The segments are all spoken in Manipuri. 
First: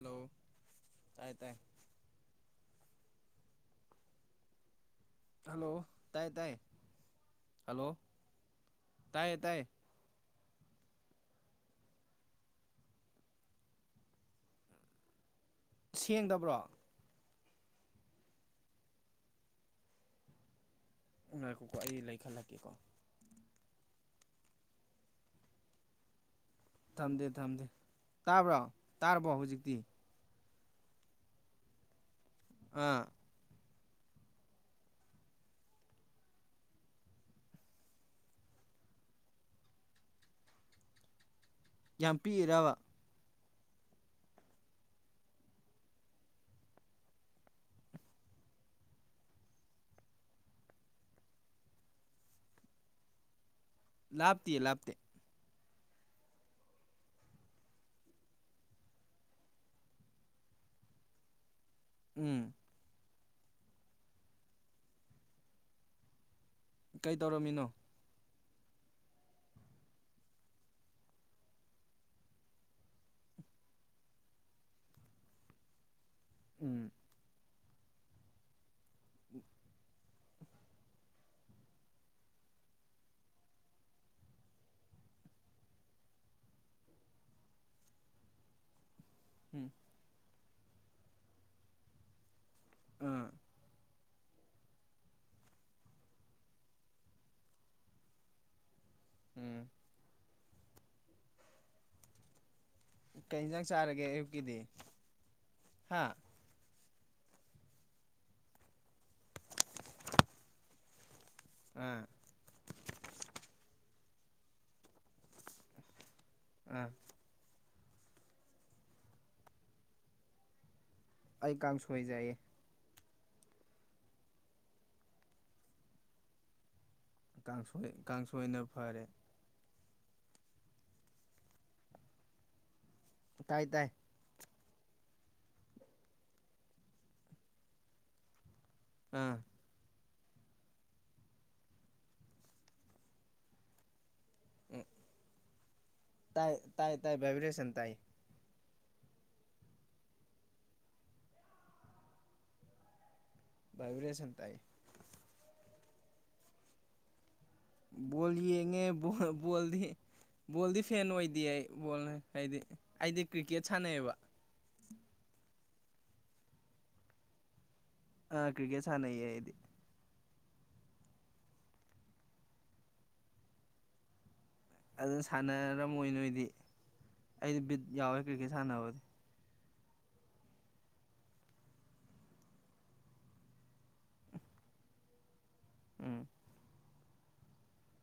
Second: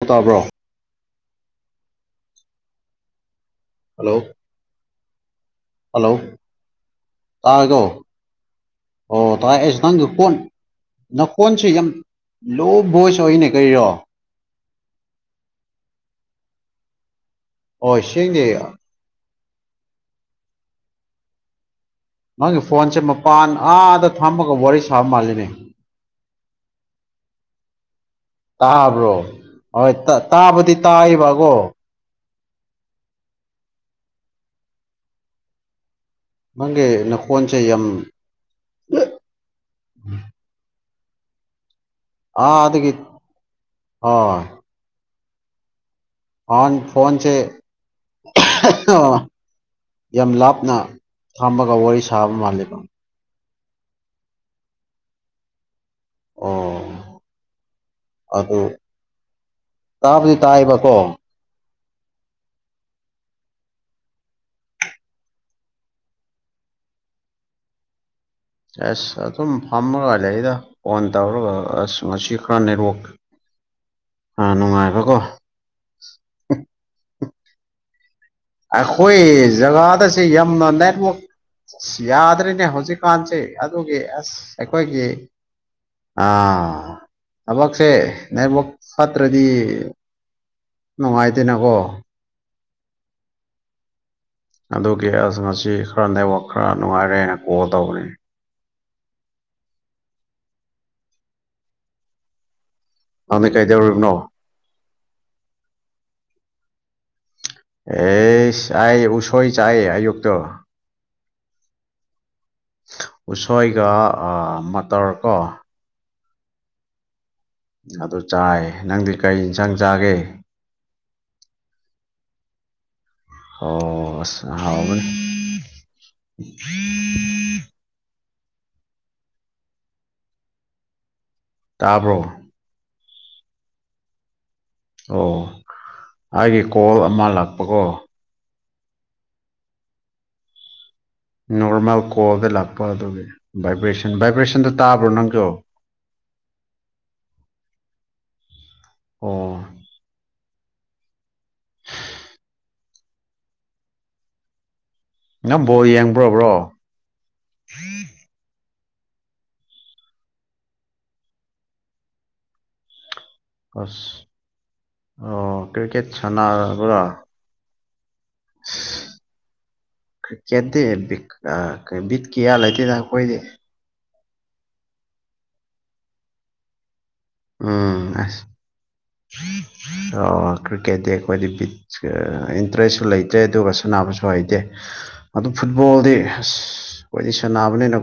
ꯍꯜꯂꯣ ꯇꯥꯕ꯭ꯔꯣ ꯇꯥꯏ ꯇꯥꯏ ꯍꯜꯂꯣ ꯍꯜꯂꯣ ꯇꯥꯏ ꯇꯥꯏ ꯇꯥꯔꯦꯀꯣ ꯍꯂꯣ ꯑꯣ ꯇꯥꯏ ꯑꯩꯁꯨ ꯅꯪꯒꯗꯣ ꯀꯣꯟ ꯅꯈꯣꯟꯁꯤ ꯌꯥꯝ ꯂꯣ ꯚꯣꯏꯁ ꯑꯣꯏꯅꯦ ꯀꯔꯤꯔꯣ ꯁꯦꯡꯗꯕ꯭ꯔꯣ ꯑꯣ ꯁꯦꯡꯗꯦ ꯉꯥꯏꯈꯣ ꯅꯪꯒꯤ ꯐꯣꯟꯁꯦ ꯃꯄꯥꯟ ꯑꯥꯗ ꯐꯝꯃꯒ ꯋꯥꯔꯤ ꯁꯥꯕ ꯃꯥꯜꯂꯤꯅꯦ ꯊꯝꯗꯦ ꯊꯝꯗꯦ ꯇꯥꯕ꯭ꯔꯣ ꯇꯥꯔꯕꯣ ꯍꯧꯖꯤꯛꯇꯤ ꯍꯣꯏ ꯇꯥꯕꯗꯤ ꯇꯥꯏꯌꯦꯕꯀꯣ ꯑꯥ ꯅꯪꯒꯤ ꯅꯈꯣꯟꯁꯦ ꯌꯥꯝ ꯌꯥꯝ ꯄꯤꯛꯏꯔꯕ ꯑ ꯑꯟ ꯐꯣꯟꯁꯦ ꯑ ꯌꯥꯝ ꯂꯥꯞꯅ ꯊꯝꯃꯒ ꯋꯥꯔꯤ ꯁꯥꯕ ꯃꯥꯜꯂꯤꯕ ꯂꯥꯞꯇꯤꯌꯦ ꯂꯥꯞꯇꯦ ꯑꯣ ꯑꯗꯨ ꯇꯥꯕꯗꯤ ꯇꯥꯏꯕ ꯀꯣ ꯎꯝ ꯀꯩ ꯇꯧꯔꯝꯃꯤꯅꯣ ꯑꯁ ꯑꯗꯨꯝ ꯐꯝꯃꯒ ꯂꯩꯗ ꯐꯣꯟ ꯇꯧꯔꯒ ꯑꯁ ꯉꯁꯤ ꯈꯔ ꯅꯦꯠꯋꯔꯛ [inaudible] ꯑꯥ ꯅꯨꯡꯉꯥꯏꯕꯀꯣ ꯎꯝ ꯑꯩꯈꯣꯏ ꯖꯒꯥꯗꯁꯦ ꯌꯥꯝꯅ ꯅꯦꯠꯋꯥꯛ ꯑꯁ ꯌꯥꯗ꯭ꯔꯤꯅꯦ ꯍꯧꯖꯤꯛꯀꯥꯟꯁꯦ ꯑꯗꯨꯒꯤ ꯑꯁ ꯑꯩꯈꯣꯏꯒꯤ ꯑ ꯊꯕꯛꯁꯦ ꯅꯦꯠꯋꯥꯛ ꯐꯠꯇ꯭ꯔꯗꯤ ꯎꯝ ꯅꯨꯡꯉꯥꯏꯇꯦꯅꯀꯣ ꯑ ꯑꯗꯨꯒꯤ ꯑꯁ ꯃꯁꯤ ꯈꯔ ꯅꯩꯕ ꯈꯔ ꯅꯨꯡꯉꯥꯏꯔꯦꯅ ꯀꯣꯜ ꯇꯧꯕꯅꯤ ꯎꯝ ꯅꯪꯗꯤ ꯀꯩꯟꯖꯥꯡ ꯆꯥꯔꯒꯦ ꯀꯩꯗꯧꯔꯤꯕꯅꯣ ꯑꯌꯨꯛꯀꯤꯗꯤ ꯍꯥ ꯑꯦꯁ ꯑꯥꯏ ꯎꯁꯣꯏ ꯆꯥꯏ ꯑꯌꯨꯛꯇꯛꯇ ꯑ ꯎꯁꯣꯏꯒ ꯃꯇꯇꯔ ꯀꯣ ꯑ ꯑꯗꯨ ꯆꯥꯏ ꯅꯪꯗꯤ ꯀꯩ ꯏꯟꯁꯥꯡ ꯆꯥꯒꯦ ꯑꯩ ꯀꯥꯡ ꯁꯣꯏꯖꯩꯌꯦ ꯑꯣꯥꯎꯕ ꯀꯥꯡꯁꯣꯏ ꯀꯥꯡꯁꯣꯏꯅ ꯐꯔꯦ ꯇꯥꯕ꯭ꯔꯣ ꯇꯥꯏ ꯇꯥꯏ ꯑꯣ ꯑꯩꯒꯤ ꯀꯣꯜ ꯑꯃ ꯂꯥꯛꯄꯀꯣ ꯑꯥ ꯅꯣꯔꯃꯦꯜ ꯀꯣꯜꯗ ꯂꯥꯛꯄ ꯑꯗꯨꯒꯤ ꯚꯥꯏꯕ꯭ꯔꯦꯁꯟ ꯚꯥꯏꯕ꯭ꯔꯦꯁꯟꯗꯣ ꯇꯥꯕ꯭ꯔꯣ ꯅꯪꯒꯤꯣ ꯇꯥꯏ ꯇꯥꯏ ꯇꯥꯏ ꯥꯏꯕ꯭ꯔꯦꯁꯟ ꯇꯥꯏ ꯑꯣ ꯥꯏꯕ꯭ꯔꯦꯁꯟ ꯇꯥꯏ ꯅꯝꯕꯣ ꯌꯦꯡꯕ꯭ꯔꯕ꯭ꯔꯣ ꯣꯜꯂꯤꯉꯦ ꯕꯣꯜꯗꯤ ꯕꯣꯜꯗꯤ ꯐꯦꯟ ꯑꯣꯏꯗꯦ ꯑꯩ ꯕꯣꯜ ꯍꯥꯏꯗꯤ ꯑꯩꯗꯤ ꯀ꯭ꯔꯤꯀꯦꯠ ꯑꯁ ꯁꯥꯟꯅꯩꯑꯕ ꯑꯣ ꯀ꯭ꯔꯤꯀꯦꯠ ꯁꯅꯔꯕ꯭ꯔꯣ ꯑꯥ ꯀ꯭ꯔꯤꯀꯦꯠ ꯁꯥꯟꯅꯩꯌꯦ ꯑꯩꯗꯤ ꯀ꯭ꯔꯤꯛꯀꯦꯠꯇꯤꯕꯤ ꯕꯤꯠ ꯀꯌꯥ ꯂꯩꯇꯦ ꯅ ꯑꯩꯈꯣꯏꯗꯤ ꯑꯗꯨꯅ ꯁꯥꯟꯅꯔꯝꯣꯏ ꯅꯣꯏꯗꯤ ꯑꯩꯗꯤ ꯕꯤꯠ ꯎꯝ ꯌꯥꯎꯋꯦ ꯑꯁ ꯀ꯭ꯔꯤꯛꯀꯦꯠ ꯁꯥꯟꯅꯕꯗꯤ ꯀ꯭ꯔꯤꯛꯀꯦꯠꯇꯤ ꯑꯩꯈꯣꯏꯗꯤ ꯏꯟꯇꯔꯦꯁꯁꯨ ꯂꯩꯇꯦ ꯑꯗꯨꯒ ꯁꯥꯟꯅꯕꯁꯨ ꯍꯩꯇꯦ ꯑꯗꯨ ꯐꯨꯠꯕꯣꯜꯗꯤ ꯎꯝ ꯑꯁ ꯑꯣꯏꯗꯤ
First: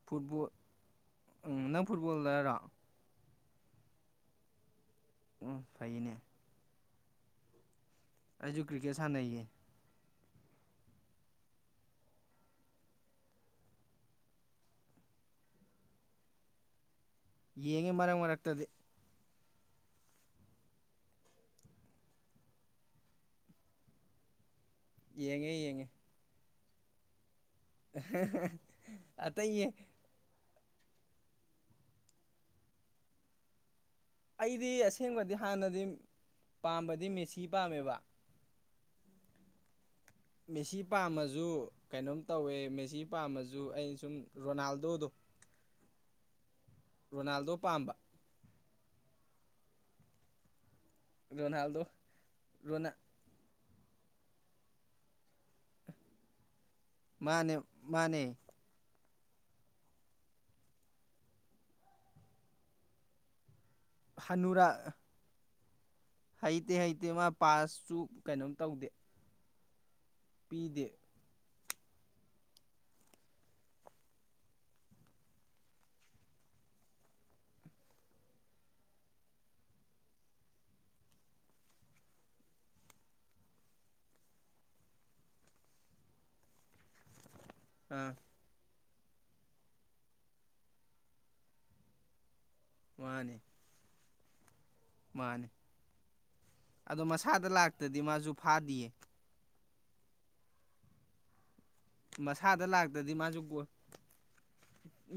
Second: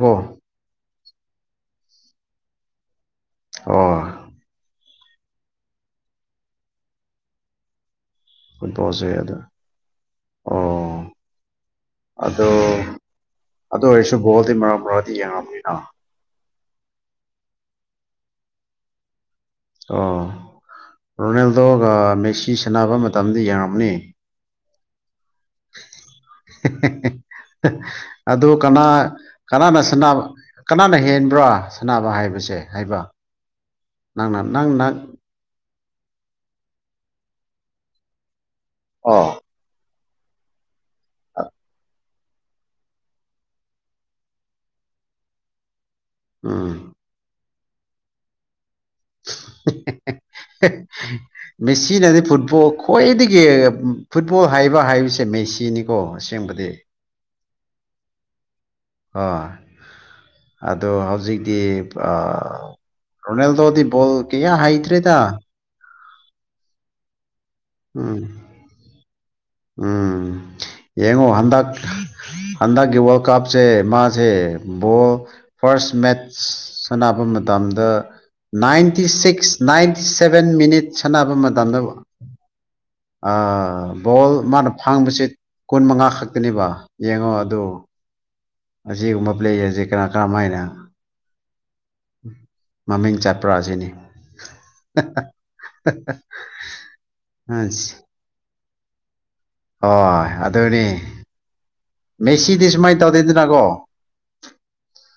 ꯐꯨꯠꯕꯣꯜ ꯎꯝ ꯅꯪ ꯐꯨꯠꯕꯣꯜꯗꯔꯥ ꯑꯣ ꯎ ꯐꯩꯅꯦ ꯑꯩꯁꯨ ꯀ꯭ꯔꯤꯛꯀꯦꯠ ꯐꯨꯠꯕꯣꯜꯁꯦ ꯑꯗꯨ ꯁꯥꯟꯅꯩꯌꯦ [inaudible] ꯑꯗ ꯑꯗꯣ ꯑꯣꯏꯔꯁꯨ ꯒꯣꯜꯗꯤ ꯃꯔꯛ ꯃꯔꯥꯡꯗꯤ ꯌꯦꯡꯉꯝꯅꯤꯅ ꯌꯦꯡꯉꯤ ꯃꯔꯛ ꯃꯔꯛꯇꯗꯤ ꯑꯣ ꯔꯣꯅꯦꯜꯗꯣꯒ ꯃꯦꯛꯁꯤ ꯁꯥꯟꯅꯕ ꯃꯇꯝꯗ ꯌꯦꯡꯉꯝꯅꯤ ꯌꯦꯉ ꯌꯦꯡꯉꯦ ꯑꯗꯨ ꯀꯅꯥ ꯑꯇꯩ ꯌꯦꯡ ꯀꯅꯥꯅ ꯁꯤꯅꯥ ꯀꯅꯥꯅ ꯍꯦꯟꯕ꯭ꯔꯥ ꯁꯥꯟꯅꯕ ꯍꯥꯏꯕꯁꯦ ꯍꯥꯏꯕ ꯅꯪꯅ ꯅꯪ ꯑꯩꯗꯤ ꯅꯪ ꯑꯁꯦꯡꯕꯗꯤ ꯍꯥꯟꯅꯗꯤ ꯄꯥꯝꯕꯗꯤ ꯃꯦꯁꯤ ꯄꯥꯝꯃꯦꯕ ꯑꯥ ꯃꯦꯁꯤ ꯄꯥꯝꯃꯁꯨ ꯀꯩꯅꯣꯝ ꯇꯧꯋꯦ ꯃꯦꯁꯤ ꯄꯥꯝꯃꯁꯨ ꯑꯩꯅ ꯁꯨꯝ ꯔꯣꯅꯥꯜꯗꯣꯗꯣ ꯎꯝ ꯔꯣꯅꯥꯜꯗꯣ ꯄꯥꯝꯕ ꯔꯣꯅꯥꯜꯗꯣ ꯃꯦꯁꯤꯅꯗꯤ ꯐꯨꯠꯕꯣꯜ ꯔꯣꯅꯥ ꯈ꯭ꯋꯥꯏꯗꯒꯤ ꯐꯨꯠꯕꯣꯜ ꯍꯥꯏꯕ ꯍꯥꯏꯕꯁꯦ ꯃꯦꯁꯤꯅꯤꯀꯣ ꯑꯁꯦꯡꯕꯗꯤ ꯃꯥꯅꯦ ꯃꯥꯅꯦ ꯑ ꯑꯗꯣ ꯍꯧꯖꯤꯛꯇꯤꯣꯜ ꯗꯤꯕꯣꯜ ꯀ ꯍꯅꯨꯔꯥ ꯍꯥꯏꯇ꯭ꯔꯦꯗ ꯍꯩꯇꯦ ꯍꯩꯇꯦ ꯃꯥ ꯄꯥꯁꯁꯨ ꯎꯝ ꯀꯩꯅꯣꯝ ꯇꯧꯗꯦ ꯎꯝ ꯄꯤꯗꯦ ꯌꯦꯡꯉꯣ ꯍꯟꯗꯛ [unintelligible] [inaudible] ꯍꯟꯗꯛꯀꯤ ꯋꯥꯔꯜ ꯀꯞꯁꯦ ꯃꯥꯁꯦ ꯕꯣ ꯐꯥꯔꯁ ꯃꯦꯠꯆ ꯁꯅꯕ ꯇꯝꯗ ninety six ninety seven minute ꯁꯥꯟꯅꯕ ꯃꯇꯝꯗ ꯕꯣꯜ ꯃꯥꯅ ꯐꯥꯡꯕꯁꯤ ꯀꯨꯟ ꯃꯉꯥ ꯈꯛꯇꯅꯦꯕ ꯌꯦꯡꯉꯣ ꯗꯣ [inaudible] ꯑꯥ ꯑꯁꯤꯒꯨꯝꯕ ꯂꯩ ꯑꯁꯦ ꯀꯅꯥ ꯀꯔꯝꯃꯥꯏꯅ ꯃꯃꯤꯡ ꯃꯥꯅꯦ ꯆꯠꯄ꯭ꯔꯥ ꯑꯁꯤꯅꯤ ꯃꯥꯅꯦ ꯑꯗꯣ ꯃꯁꯥꯗ ꯑꯁ ꯂꯥꯛꯇ꯭ꯔꯗꯤ ꯃꯥꯁꯨ ꯐꯥꯗꯤꯌꯦ ꯍꯣꯏ ꯑꯗꯨ ꯑꯣꯏꯅꯦ ꯃꯁꯥꯗ ꯂꯥꯛꯇ꯭ꯔꯗꯤ ꯃꯥꯁꯨ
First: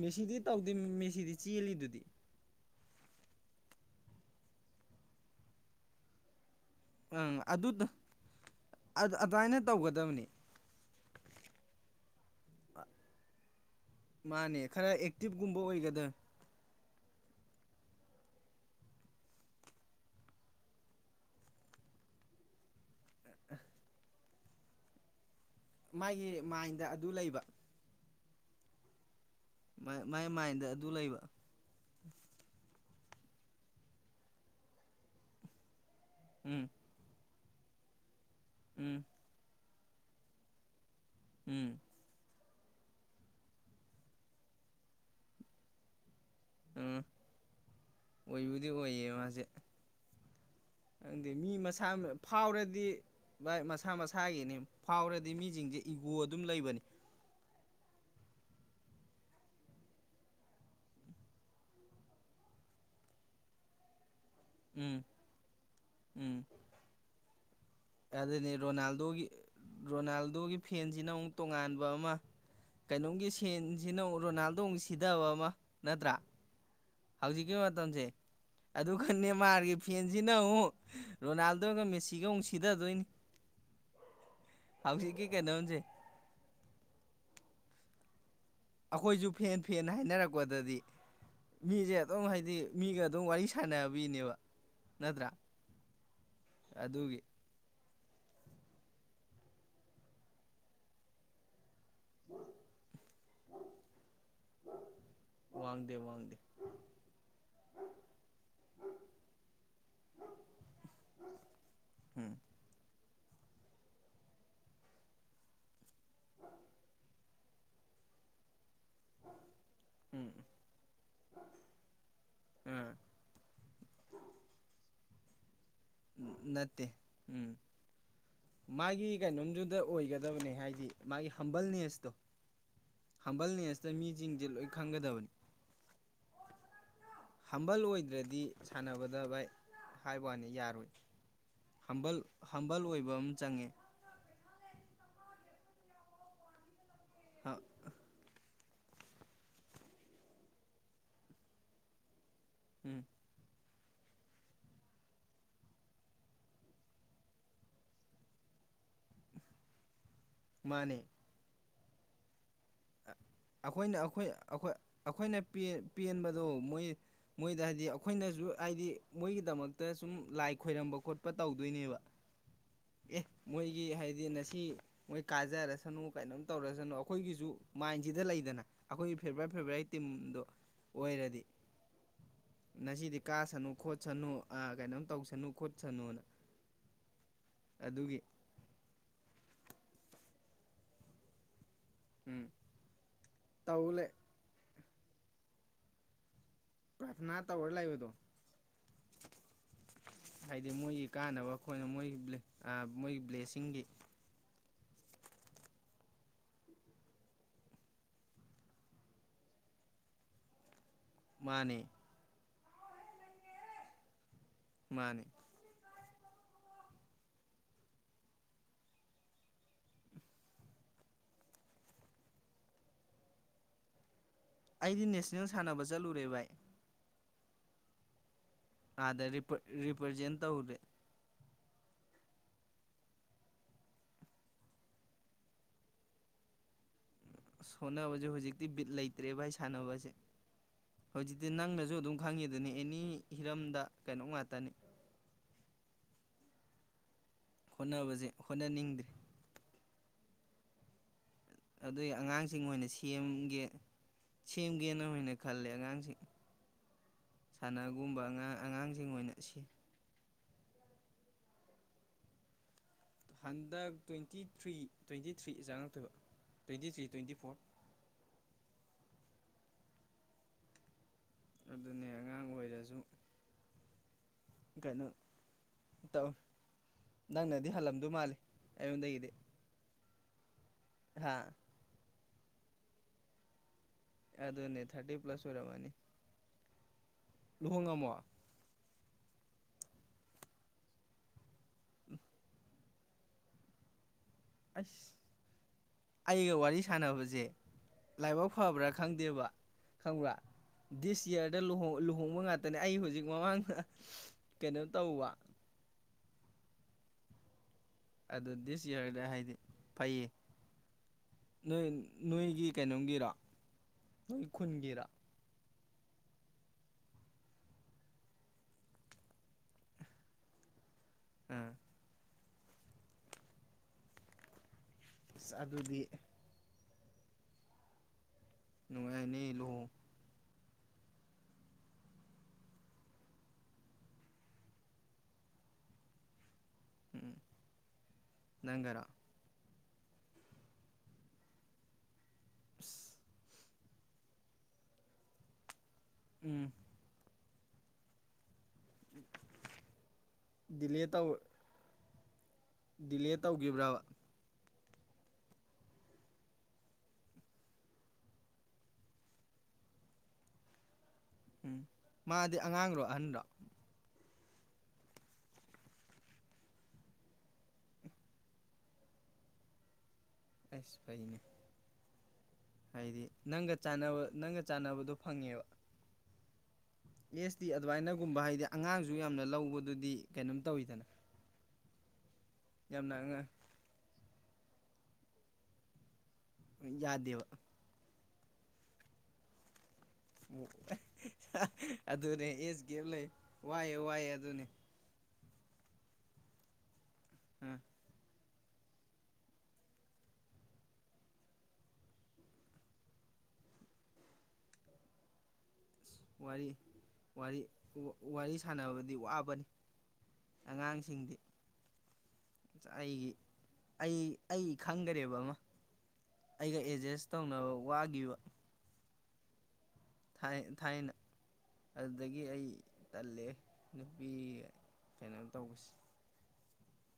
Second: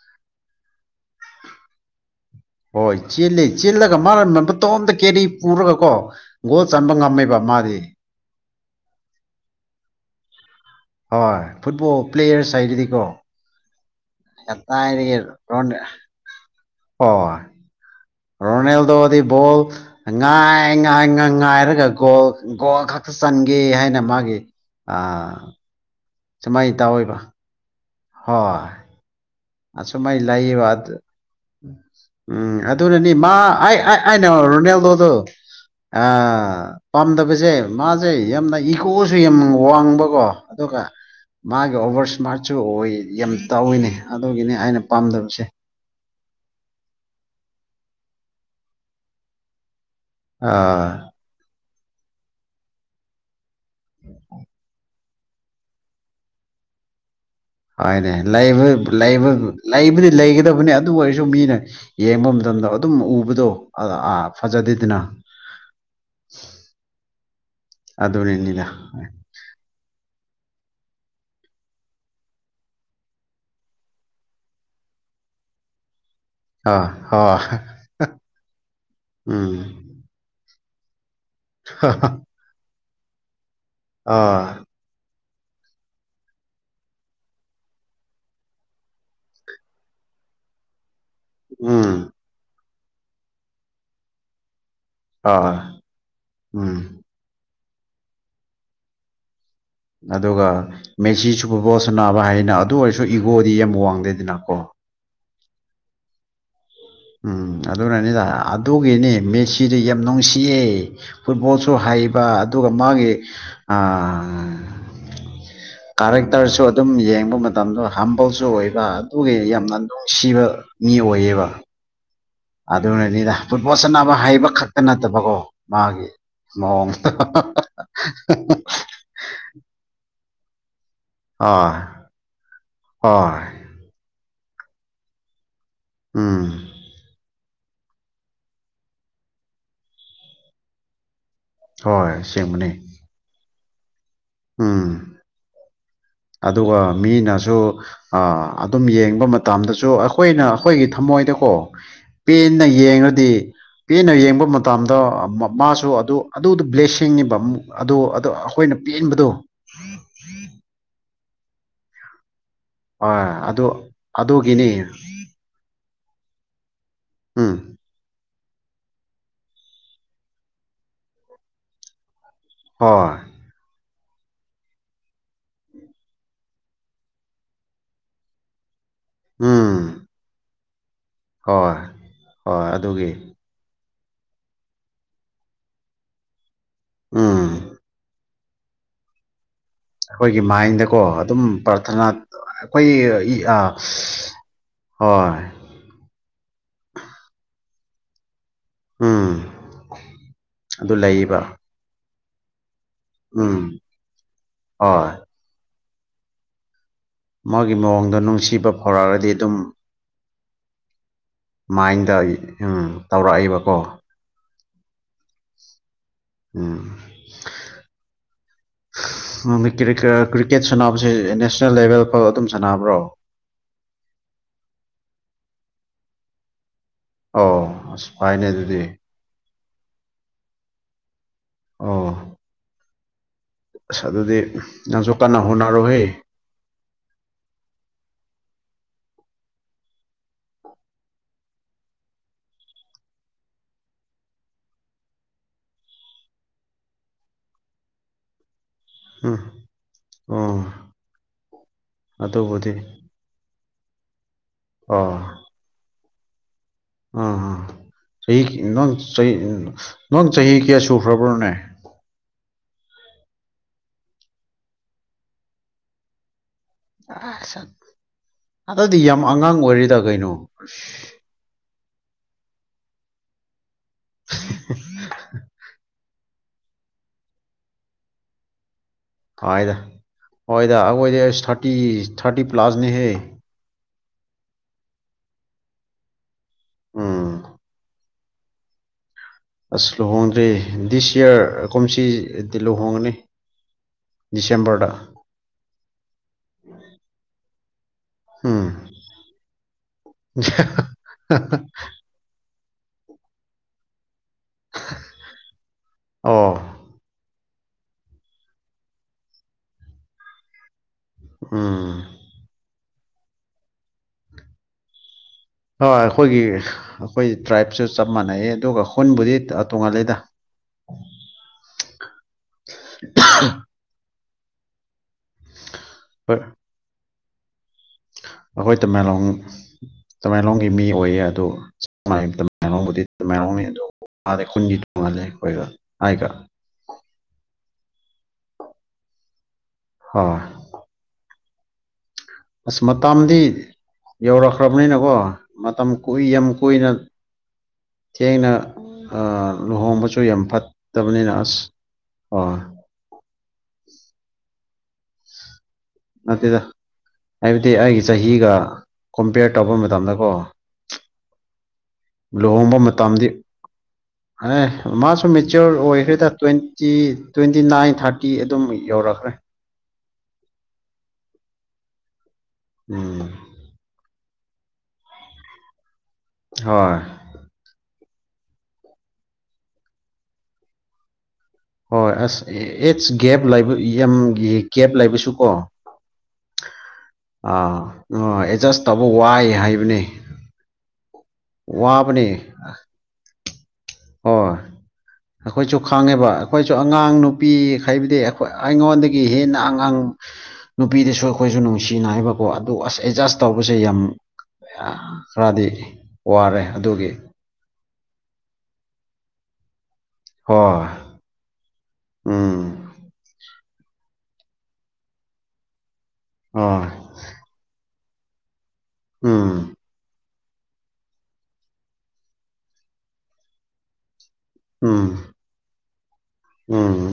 ꯃꯦꯁꯤꯗꯤ ꯇꯧꯗꯦ ꯃꯦꯁꯤꯗꯤ ꯆꯦꯜꯂꯤꯗꯨꯗꯤ ꯍꯣꯏ ꯆꯦꯜꯂꯤ ꯆꯦꯜꯂꯒ ꯃꯥꯅ ꯃꯇꯣꯝꯇ ꯀꯦꯔꯤ ꯄꯨꯔꯒꯀꯣ ꯒꯣꯜ ꯆꯟꯕ ꯉꯝꯃꯦꯕ ꯑꯪ ꯃꯥꯗꯤ ꯑꯗꯨꯗ ꯑꯗꯨꯃꯥꯏꯅ ꯇꯧꯒꯗꯕꯅꯤ ꯍꯣꯏ ꯐꯨꯠꯕꯣꯜ ꯄ꯭ꯂꯦꯌꯔꯁ ꯍꯥꯏꯗꯨꯗꯤꯀꯣ ꯃꯥꯅꯦ ꯈꯔ ꯑꯦꯛꯇꯤꯚꯒꯨꯝꯕ ꯑꯣꯏꯒꯗ ꯍ [unintelligible] [inaudible] [unintelligible] [inaudible] ꯅꯦꯜꯗꯣꯗꯤ ꯕꯣꯜ ꯉꯥꯏ ꯉꯥꯏ ꯉ ꯉꯥꯏꯔꯒ ꯒꯣꯜ ꯒꯣꯜ ꯈꯛꯇ ꯆꯟꯒꯦ ꯑꯦ ꯍꯥꯏꯅ ꯃꯥꯒꯤ ꯑ ꯃꯥꯒꯤ ꯃꯥꯏꯟꯗ ꯑꯗꯨ ꯂꯩꯕ ꯍꯣꯏ ꯑ ꯁ ꯃꯥꯏ ꯂꯩ ꯋꯥ ꯑꯗꯨ ꯎꯝ ꯑꯗꯨꯅꯅꯤ ꯃꯥ ꯑꯩ ꯑꯅꯦ ꯔꯣꯅꯥꯜꯗꯣꯗꯣ ꯎꯝ ꯄꯥꯝꯗꯕ ꯁꯦ ꯃꯥꯁꯦ ꯌꯥꯝꯅ ꯎꯝ ꯏꯀꯣꯁꯨ ꯌꯥꯝ ꯋꯥꯡꯕꯀꯣ ꯑꯗꯨꯒ ꯃꯥꯒꯤ ꯎꯝ ꯑꯣꯚꯔꯁ ꯃꯥꯁꯨ ꯌꯥꯝ ꯇꯧꯋꯤꯅꯦ ꯑꯗꯨꯒꯤꯅꯤ ꯑꯩꯅ ꯄꯥꯝꯗꯕꯁꯦ ꯎꯝ ꯑꯣꯏꯕꯨꯗꯤ ꯑꯣꯏꯌꯦ ꯃꯥꯁꯦ ꯑꯥ ꯈꯪꯗꯦ ꯃꯤ ꯃꯁꯥ ꯐꯥꯎꯔꯗꯤ ꯚꯥꯏ ꯃꯁꯥ ꯃꯁꯥꯒꯤꯅꯤ ꯐꯥꯎꯔꯗꯤ ꯑ ꯃꯤꯁꯤꯡꯁꯦ ꯏꯒꯣ ꯑꯗꯨꯝ ꯂꯩꯕꯅꯤ ꯍꯥꯏꯅꯦ ꯂꯩꯕꯗꯤ ꯂꯩꯒꯗꯕꯅꯤ ꯑꯗꯨ ꯑꯣꯏꯔꯁꯨ ꯃꯤꯅ ꯌꯦꯡꯕ ꯑꯃꯗ ꯃꯇꯝꯗꯣ ꯑꯗꯨꯝ ꯎꯕꯗꯣꯥ ꯐꯖꯥꯗꯤꯗꯅ ꯎꯝ ꯑꯗꯨꯅꯦ ꯔꯣꯅꯥꯜꯗꯣꯒꯤ ꯔꯣꯅꯥꯜꯗꯣꯒꯤ ꯐꯦꯟꯁꯤꯅ ꯑꯃꯨꯛ ꯇꯣꯉꯥꯟꯕ ꯑꯃ ꯀꯩꯅꯣꯝꯒꯤ ꯁꯦꯟꯁꯤꯅ ꯔꯣꯅꯥꯜꯗꯣ ꯁꯤꯊꯕ ꯑꯃ ꯅꯠꯇ꯭ꯔꯥ ꯑꯥ ꯍꯧꯖꯤꯛꯀꯤ ꯍꯣꯏ ꯃꯇꯝꯁꯦ ꯑꯗꯨ ꯈꯪ ꯎꯝ ꯅꯦꯃꯥꯔꯒꯤ ꯐꯦꯟꯁꯤꯅ ꯑꯃꯨꯛ ꯔꯣꯅꯥꯜꯗꯣꯒ ꯃꯦꯁꯤꯒ ꯑꯃꯨꯛ ꯁꯤꯗꯊꯗꯣꯏꯅꯤ ꯑꯥ ꯀꯅꯤ ꯍꯧꯁꯦ ꯑꯩꯈꯣꯏꯁꯨ ꯐꯦꯟ ꯐꯦꯟ ꯍꯥꯏꯅꯔꯛꯄꯗꯗꯤ ꯃꯤꯁꯦ ꯎꯝ ꯑꯗꯨꯝ ꯍꯥꯏꯗꯤ ꯃꯤꯒ ꯑꯗꯨꯝ ꯋꯥꯔꯤ ꯁꯥꯟꯅꯕꯤꯅꯦꯕ ꯅꯠꯇ꯭ꯔꯥ ꯑꯥ ꯎꯝ ꯑꯗꯨꯒꯤ ꯑꯗꯨꯒ ꯃꯦꯁꯤꯁꯨꯕꯨ ꯏꯒꯣ ꯁ ꯅꯥꯕ ꯍꯥꯏꯅ ꯑꯗꯨ ꯑꯣꯏꯔꯁꯨ ꯏꯒꯣꯗꯤ ꯌꯥꯝ ꯋꯥꯡꯗꯦꯗꯅꯀꯣ ꯋꯥꯗꯦ ꯋꯥꯗꯦ ꯎꯝ ꯑꯗꯨꯅꯅꯤꯗ ꯑꯗꯨꯒꯤꯅꯤ ꯃꯦꯁꯤꯗꯤ ꯌꯥꯝ ꯅꯨꯡꯁꯤꯌꯦ ꯐꯨꯠꯕꯣꯜꯁꯨ ꯍꯥꯏ ꯍꯩꯕ ꯎꯝ ꯑꯗꯨꯒ ꯃꯥꯒꯤ ꯀꯥꯔꯦꯛꯇꯔꯁꯨ ꯑꯗꯨꯝ ꯌꯦꯡꯕ ꯃꯇꯝꯗ ꯍꯝꯕꯜꯁꯨ ꯑꯣꯏ ꯑꯗꯨꯒꯤ ꯌꯥꯝꯅ ꯎꯝ ꯅꯨꯡꯁꯤꯕ ꯃꯤ ꯑꯣꯏꯌꯦꯕ ꯑꯥ ꯑꯗꯨꯅꯅꯤꯗ ꯐꯨꯠꯕꯣꯜ ꯆꯠꯅꯕ ꯍꯩꯕ ꯈꯛꯇ ꯅꯠꯇꯕꯀꯣ ꯃꯥꯒꯤ ꯅꯠꯇꯦ ꯃꯑꯣꯡ ꯎꯝ ꯃꯥꯒꯤ ꯀꯩꯅꯣꯝꯗꯨꯗ ꯑꯣꯏꯒꯗꯕꯅꯦ ꯍꯥꯏꯗꯤ ꯃꯥꯒꯤ ꯍꯣꯏ ꯍꯝꯕꯜꯅꯦꯁꯇꯣ ꯍꯣꯏ ꯍꯝꯕꯜꯅꯦꯁꯇ ꯃꯤ ꯁꯤꯡꯁꯦ ꯂꯣꯏ ꯈꯪꯒꯗꯕꯅꯤ ꯎꯝ ꯍꯝꯕꯜ ꯑꯣꯏꯗ꯭ꯔꯗꯤ ꯁꯥꯟꯅꯕꯗ ꯚꯥꯏ ꯍꯥꯏ ꯋꯥꯅꯤ ꯌꯥꯔꯣꯏ ꯍꯝꯕꯜ ꯍꯣꯏ ꯑꯁꯦꯡꯕꯅꯤ ꯍꯝꯕꯜ ꯑꯣꯏꯕ ꯑꯃ ꯆꯪꯉꯦ ꯎꯝ ꯑꯗꯨꯒ ꯃꯤꯅꯁꯨ ꯑ ꯑꯗꯨꯝ ꯌꯦꯡꯕ ꯃꯇꯝꯗꯁꯨ ꯑꯩꯈꯣꯏꯅ ꯑꯩꯈꯣꯏꯒꯤ ꯊꯃꯣꯏꯗꯀꯣ ꯄꯦꯟꯅ ꯎꯝ ꯌꯦꯡꯉꯗꯤ ꯄꯦꯅ ꯌꯦꯡꯕ ꯃꯇꯝꯗ ꯃꯥꯁꯨ ꯑꯗꯨ ꯑꯗꯨꯗ ꯕ꯭ꯂꯦꯁꯤꯡꯅꯤꯕ ꯑꯃꯨ ꯑꯗꯨ ꯑ ꯑꯩꯈꯣꯏꯅ ꯌꯦꯕꯗꯣ ꯃꯥꯅꯦ ꯑꯣꯏ ꯑꯗꯨ ꯑꯩꯈꯣꯏꯅ ꯑꯩꯈꯣꯏ ꯑꯗꯨꯒꯤꯅꯤ ꯑꯩꯈꯣꯏ ꯑꯩꯈꯣꯏꯅ ꯄꯦꯟꯕꯗꯣ ꯃꯣꯏ ꯎꯝ ꯃꯣꯏꯗ ꯍꯥꯏꯗꯤ ꯑꯩꯈꯣꯏꯅꯁꯨ ꯍꯥꯏꯗꯤ ꯃꯣꯏꯒꯤꯗꯃꯛꯇ ꯁꯨꯝ ꯂꯥꯏ ꯈꯣꯏꯔꯝꯕ ꯈꯣꯠꯄ ꯇꯧꯗꯣꯏꯅꯦꯕ ꯍꯣꯏ ꯑꯦ ꯃꯣꯏꯒꯤ ꯍꯥꯏꯗꯤ ꯍꯥꯏꯗꯤ ꯉꯁꯤ ꯃꯣꯏ ꯀꯥꯖꯔꯁꯅꯨ ꯀꯩꯅꯣꯝ ꯇꯧꯔꯁꯅꯨ ꯑꯩꯈꯣꯏꯒꯤꯁꯨ ꯃꯥꯏꯟꯁꯤꯗ ꯂꯩꯗꯅ ꯑꯩꯈꯣꯏꯒꯤ ꯐꯦꯕꯣꯔꯥꯏꯠ ꯎꯝ ꯐꯦꯚꯣꯔꯥꯏꯠ ꯇꯤꯝꯗꯣ ꯑꯣꯏꯔꯗꯤ ꯍꯣꯏ ꯍꯣꯏ ꯑꯗꯨꯒꯤ ꯉꯁꯤꯗꯤ ꯀ ꯁꯅꯨ ꯈꯣꯠ ꯈꯣꯠꯁꯅꯨ ꯀꯩꯅꯣꯝ ꯇꯧꯁꯅꯨ ꯈꯣꯠꯁꯅꯨꯅ ꯎꯝ ꯑꯗꯨꯒꯤ ꯑꯩꯈꯣꯏꯒꯤ ꯃꯥꯏꯟꯗꯀꯣ ꯑꯗꯨꯝ ꯄ꯭ꯔꯔꯊꯅꯥ ꯎꯝ ꯑꯩꯈꯣꯏ ꯑ ꯇꯧ ꯂꯩ ꯍꯣꯏ ꯄꯔꯅꯥ ꯇ ꯑꯣꯔꯂꯥꯏꯕꯗ ꯎꯝ ꯍꯥꯏꯗꯤ ꯑꯗꯨ ꯃꯣꯏꯒꯤ ꯂꯩꯌꯦꯕ ꯀꯥꯅꯕ ꯑꯩꯈꯣꯏꯅ ꯃꯣꯏ ꯃꯣꯏꯒꯤ ꯕ꯭ꯂꯦꯁꯤꯡꯒꯤ ꯑ ꯃꯥꯒꯤ ꯃꯑꯣꯡꯗꯣ ꯅꯨꯡꯁꯤꯕ ꯐꯧꯔꯥꯔꯗꯤ ꯑꯗꯨꯝ ꯃꯥꯅꯦ ꯃꯥꯏꯟꯗ ꯎꯝ ꯇꯧꯔꯛꯏꯕꯀꯣ ꯃꯥꯅꯦ ꯎꯝ [unintelligible] ꯀ꯭ꯔꯤꯀꯦꯠ ꯁꯥꯟꯅꯕꯁꯦ ꯅꯦꯁꯅꯦꯜ ꯂꯦꯚꯦꯜ ꯐꯥꯎ ꯑꯗꯨꯝ ꯁꯥꯟꯅꯕ꯭ꯔꯣ [unintelligible] ꯑꯩꯗꯤ ꯅꯦꯁꯅꯦꯜ ꯁꯥꯟꯅꯕ ꯆꯠꯂꯨꯔꯦ ꯚꯥꯏ ꯑꯣ ꯀꯥꯏꯅꯦ ꯑꯗꯨ ꯑꯥꯗꯔꯤꯄ꯭ꯔꯦꯖ ꯇꯧꯗꯦ ꯑꯣ ꯁ ꯑꯗꯨꯗꯤ ꯅꯁꯨ ꯀꯥꯟꯅ ꯍꯨꯅꯔꯣꯍꯦ ꯁꯣꯅꯕꯁꯦ ꯍꯧꯖꯤꯛꯇꯤ ꯕꯤꯠ ꯂꯩꯇ꯭ꯔꯦ ꯚꯥꯏ ꯁꯥꯟꯅꯕꯁꯦ ꯍꯧꯖꯤꯛꯇꯤ ꯅꯪꯅꯁꯨ ꯑꯗꯨꯝ ꯈꯪꯉꯤꯗꯅꯤ ꯑꯦꯅꯤ ꯍꯤꯔꯝꯗ ꯀꯩꯅꯣꯝ ꯉꯥꯛꯇꯅꯤ ꯍꯣꯠꯅꯕꯁꯦ ꯍꯣꯠꯅꯅꯤꯡꯗ꯭ꯔꯔꯤ ꯑ ꯑꯗꯨꯏ ꯑꯉꯥꯡꯁꯤꯡ ꯑꯣꯏꯅ ꯁꯦꯝꯒꯦ ꯁꯦꯝꯒꯦꯅꯅ ꯈꯜꯂꯦ ꯑꯉꯥꯡꯁꯤꯡ ꯑ ꯁꯥꯟꯅꯒꯨꯝꯕ ꯆꯍꯤ ꯑꯉꯥꯡ ꯅ ꯑꯉꯥꯡꯁꯤꯡ ꯑꯣꯏꯅ ꯁꯤ ꯅ ꯆꯍꯤꯍꯤ ꯀꯌꯥꯁꯨꯨꯈ꯭ꯔꯕꯔꯅꯦ ꯍꯟꯗꯛ ꯇ꯭ꯋꯦꯟꯇꯤ ꯊ꯭ꯔꯤ ꯇ꯭ꯋꯦꯟꯇꯤ ꯊ꯭ꯔꯤ ꯆꯥꯉꯛꯇꯣꯏꯕ ꯇ꯭ꯋꯦꯟꯇꯤ ꯊ꯭ꯔꯤ ꯇ꯭ꯋꯦꯟꯇꯤ ꯐꯣꯔ ꯑꯁ ꯑꯗꯨꯗꯤ ꯌꯥꯝ ꯑꯉꯥꯡ ꯑꯣꯏꯔꯤꯗ ꯀꯩꯅꯣ ꯑꯗꯨꯅꯦ ꯑꯉꯥꯡ ꯑꯣꯏꯔꯁꯨ ꯀꯩꯅꯩꯅꯣ ꯇ ꯅꯪꯅꯗꯤ ꯍꯜꯂꯝꯗꯣꯏ ꯃꯥꯜꯂꯤ ꯑꯩꯉꯣꯟꯗꯒꯤꯗꯤ ꯀꯗ ꯍꯣꯏꯗ ꯑꯩꯈꯣꯏꯗꯤ ꯍꯥ ꯊꯥꯔꯇꯤ ꯊꯥꯔꯇꯤ ꯄ꯭ꯂꯥꯁꯅꯦꯍꯦ ꯑꯗꯨꯅꯦ ꯊꯥꯔꯇꯤ ꯄ꯭ꯂꯁ ꯑꯣꯏꯔꯝꯃꯅꯤ ꯎꯝ ꯂꯨꯍꯣꯡꯉꯝꯃꯣ ꯑꯁ ꯂꯨꯍꯣꯡꯗ꯭ꯔꯦ ꯗꯤꯁ ꯏꯌꯥꯔ ꯀꯨꯝꯁꯤꯗꯤ ꯂꯨꯍꯣꯡꯒꯅꯤ ꯆꯦꯄꯔꯗ ꯑꯁ ꯑꯩꯒ ꯋꯥꯔꯤ ꯁꯥꯟꯅꯕꯁꯦ ꯂꯥꯏꯕꯛ ꯎꯝ ꯐꯕ꯭ꯔꯥ ꯈꯪꯗꯦꯕ ꯈꯪꯕ꯭ꯔꯥ ꯗꯤꯁ ꯏꯌꯥꯔꯗ ꯂꯨꯍꯣꯡꯕ ꯉꯥꯛꯇꯅꯦ ꯑꯩ ꯍꯧꯖꯤꯛ ꯃꯃꯥꯡꯗ ꯀꯩꯅꯣ ꯇꯧꯕ ꯑꯣ ꯑꯗꯨ ꯗꯤꯁ ꯏꯌꯥꯔꯗ ꯍꯥꯏꯗꯤ ꯐꯩꯌꯦ ꯅꯣꯏ ꯎꯝ ꯅꯣꯏꯒꯤ ꯀꯩꯅꯣꯝꯒꯤꯔ ꯅꯣꯏ ꯈꯨꯟꯒꯤꯔ ꯍꯣꯏ ꯑꯩꯈꯣꯏꯒꯤ ꯑꯩꯈꯣꯏ ꯇ꯭ꯔꯥꯏꯞꯁꯨ ꯆꯞ ꯃꯥꯟꯅꯩ ꯑꯗꯨꯒ ꯈꯨꯟꯕꯨꯗꯤ ꯇꯣꯡꯉꯜꯂꯤꯗ [inaudible] [unintelligible] ꯑꯗꯨꯗꯤ ꯍꯣꯏ ꯑꯩꯈꯣꯏ ꯇꯃꯦꯡꯂꯣꯡ ꯅꯨꯡꯉꯥꯏꯅꯤ ꯂꯨꯍꯣꯡ ꯇꯃꯦꯡꯂꯣꯡ ꯃꯤ ꯑꯣꯏꯌꯦ ꯑꯗꯨ [unintelligible] ꯃꯥꯗꯦ ꯈꯨꯨꯟꯗꯤ [unintelligible] ꯅꯒꯔ ꯍ ꯑꯁ ꯃꯇꯝꯗꯤ ꯌꯧꯔꯛꯈ꯭ꯔꯕꯅꯤꯅꯀꯣ ꯃꯇꯝ ꯀꯨꯏ ꯌꯥꯝ ꯎꯝ ꯀꯨꯏꯅ ꯊꯦꯡꯅ ꯂꯨꯍꯣꯡꯕꯁꯨ ꯌꯥꯝ ꯗꯤꯂꯦ ꯐꯠꯇꯕꯅꯤꯅ ꯇꯧ ꯑꯁ ꯑꯣ ꯗꯤꯂꯦ ꯇꯧꯈꯤꯕ꯭ꯔꯕ ꯅꯠꯇꯦꯗ ꯍꯥꯏꯕꯗꯤ ꯑꯩꯒꯤ ꯆꯍꯤꯒ ꯀꯝꯄꯤꯌꯔ ꯇꯧꯕ ꯃꯇꯝꯗꯀꯣ ꯎꯝ ꯃꯥꯗꯤ ꯂꯨꯍꯣꯡꯕ ꯑꯉꯥꯡꯔꯣ ꯃꯇꯝꯗꯤ ꯑꯍꯟꯔꯣ ꯑꯦ ꯃꯥꯁꯨ ꯃꯦꯆꯌꯣꯔ ꯑꯣꯏꯈ꯭ꯔꯦꯗ ꯇ꯭ꯋꯦꯟꯇꯤ ꯇ꯭ꯋꯦꯟꯇꯤ ꯅꯥꯏꯟ ꯊꯥꯔꯇꯤ ꯑꯗꯨꯝ ꯌꯧꯔꯛ [inaudible] ꯑꯁ ꯐꯩꯅꯦ ꯍꯥꯏꯗꯤ ꯎꯝ ꯅꯪꯒ ꯆꯥꯟꯅꯕ ꯅꯪꯒ ꯆꯥꯟꯅꯕꯗꯣ ꯐꯪꯉꯦꯕ ꯍ ꯌꯦꯁꯇꯤ ꯑꯗꯨꯃꯥꯏꯅꯒꯨꯝꯕ ꯍꯥꯏꯗꯤ ꯑꯉꯥꯡꯁꯨ ꯌꯥꯝꯅ ꯂꯧꯕꯗꯨꯗꯤ ꯀꯩꯅꯣꯝ ꯇꯧꯋꯤꯗꯅ ꯍꯣꯏ ꯑꯁ ꯏꯠꯁ ꯌꯥꯝꯅ ꯑꯉꯥꯡ ꯒꯦꯞꯕ ꯌꯥꯝ ꯒꯦꯞ ꯂꯩꯕꯁꯨ ꯀꯣ ꯌꯥꯗꯕ ꯑꯦꯗꯖꯁ ꯇꯧꯕ ꯋꯥꯏ ꯍꯥꯏꯕꯅꯦ ꯑꯗꯨꯅꯦ ꯑꯦꯖ ꯀꯦ ꯂꯩ ꯋꯥꯏꯑꯦ ꯋꯥꯏꯑꯦ ꯍꯣꯏ ꯑꯗꯨꯅꯦ ꯑꯩꯈꯣꯏꯁꯨ ꯈꯪꯉꯦꯕ ꯑꯩꯈꯣꯏꯁꯨ ꯑꯉꯥꯡ ꯅꯨꯄꯤ ꯑ ꯍꯥꯏꯕꯗꯤ ꯑꯩꯉꯣꯟꯗꯒꯤ ꯍꯦꯟꯅ ꯑꯉꯥꯡ ꯅꯨꯄꯤꯗꯨꯁꯨ ꯑꯩꯈꯣꯏꯁꯨ ꯅꯨꯡꯁꯤꯅꯕꯀꯣ ꯑꯗꯨ ꯑꯁ ꯑꯦꯗꯖꯁ ꯇꯧꯕꯁꯦ ꯌꯥꯝ ꯈꯔꯗꯤ ꯋꯥꯔꯦ ꯋꯥꯔꯤ ꯑꯗꯨꯒꯤ ꯋꯥꯔꯤ ꯋꯥꯔꯤ ꯁꯥꯟꯅꯕꯗꯤ ꯋꯥꯕꯅꯤ ꯍꯣꯏ ꯑꯉꯥꯡꯁꯤꯡꯗꯤ ꯎꯝ ꯑꯩꯒꯤ ꯑꯩ ꯑꯩ ꯈꯪꯗꯔꯦꯕ ꯑꯃ ꯑꯩꯒ ꯍꯣꯏ ꯑꯦꯗꯖꯁ ꯇꯧꯅꯕ ꯋꯥꯈꯤꯕ ꯑꯥ ꯊꯥꯏꯅ ꯑꯗꯨꯗꯒꯤ ꯑꯩ ꯇꯜꯂꯦ ꯄꯤ ꯎꯝ ꯀꯩꯅꯣꯝ ꯇꯧꯕꯁ ꯎꯝ